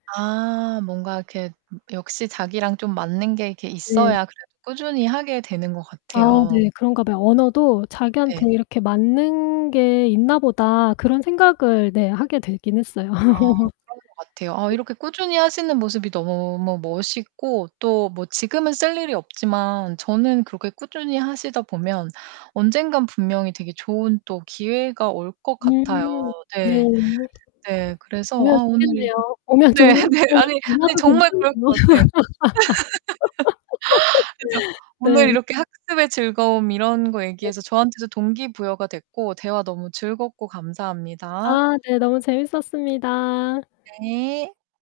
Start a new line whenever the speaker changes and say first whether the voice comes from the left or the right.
right: 아 뭔가 이렇게 음 역시 자기랑 좀 맞는 게 이렇게
left: 네.
right: 있어야 그래도 꾸준히 하게 되는 것
left: 아
right: 같아요.
left: 네 그런가 봐요. '언어도
right: 네.
left: 자기한테 이렇게 맞는 게 있나 보다.' 그런 생각을 네 하게 되긴 했어요.
right: 아 그런 것 같아요. 아
left: 네.
right: 이렇게 꾸준히 하시는 모습이 너무 머 멋있고 또 뭐 지금은 쓸 일이 없지만 저는 그렇게 꾸준히 하시다 보면 언젠가 분명히 되게 좋은 또 기회가 올 것 같아요.
left: 음 네.
right: 네. 네, 그래서
left: 오면
right: 아 오늘 이
left: 좋겠네요. 오면
right: 네
left: 좋은
right: 네. 아니 아니
left: [unintelligible]
right: 정말 그럴 것 같아요. 그죠. 오늘
left: 네.
right: 이렇게 학습의 즐거움 이런 거
left: 네.
right: 얘기해서 저한테도 동기부여가 됐고 대화 너무 즐겁고 감사합니다.
left: 아 네 너무 재밌었습니다.
right: 네.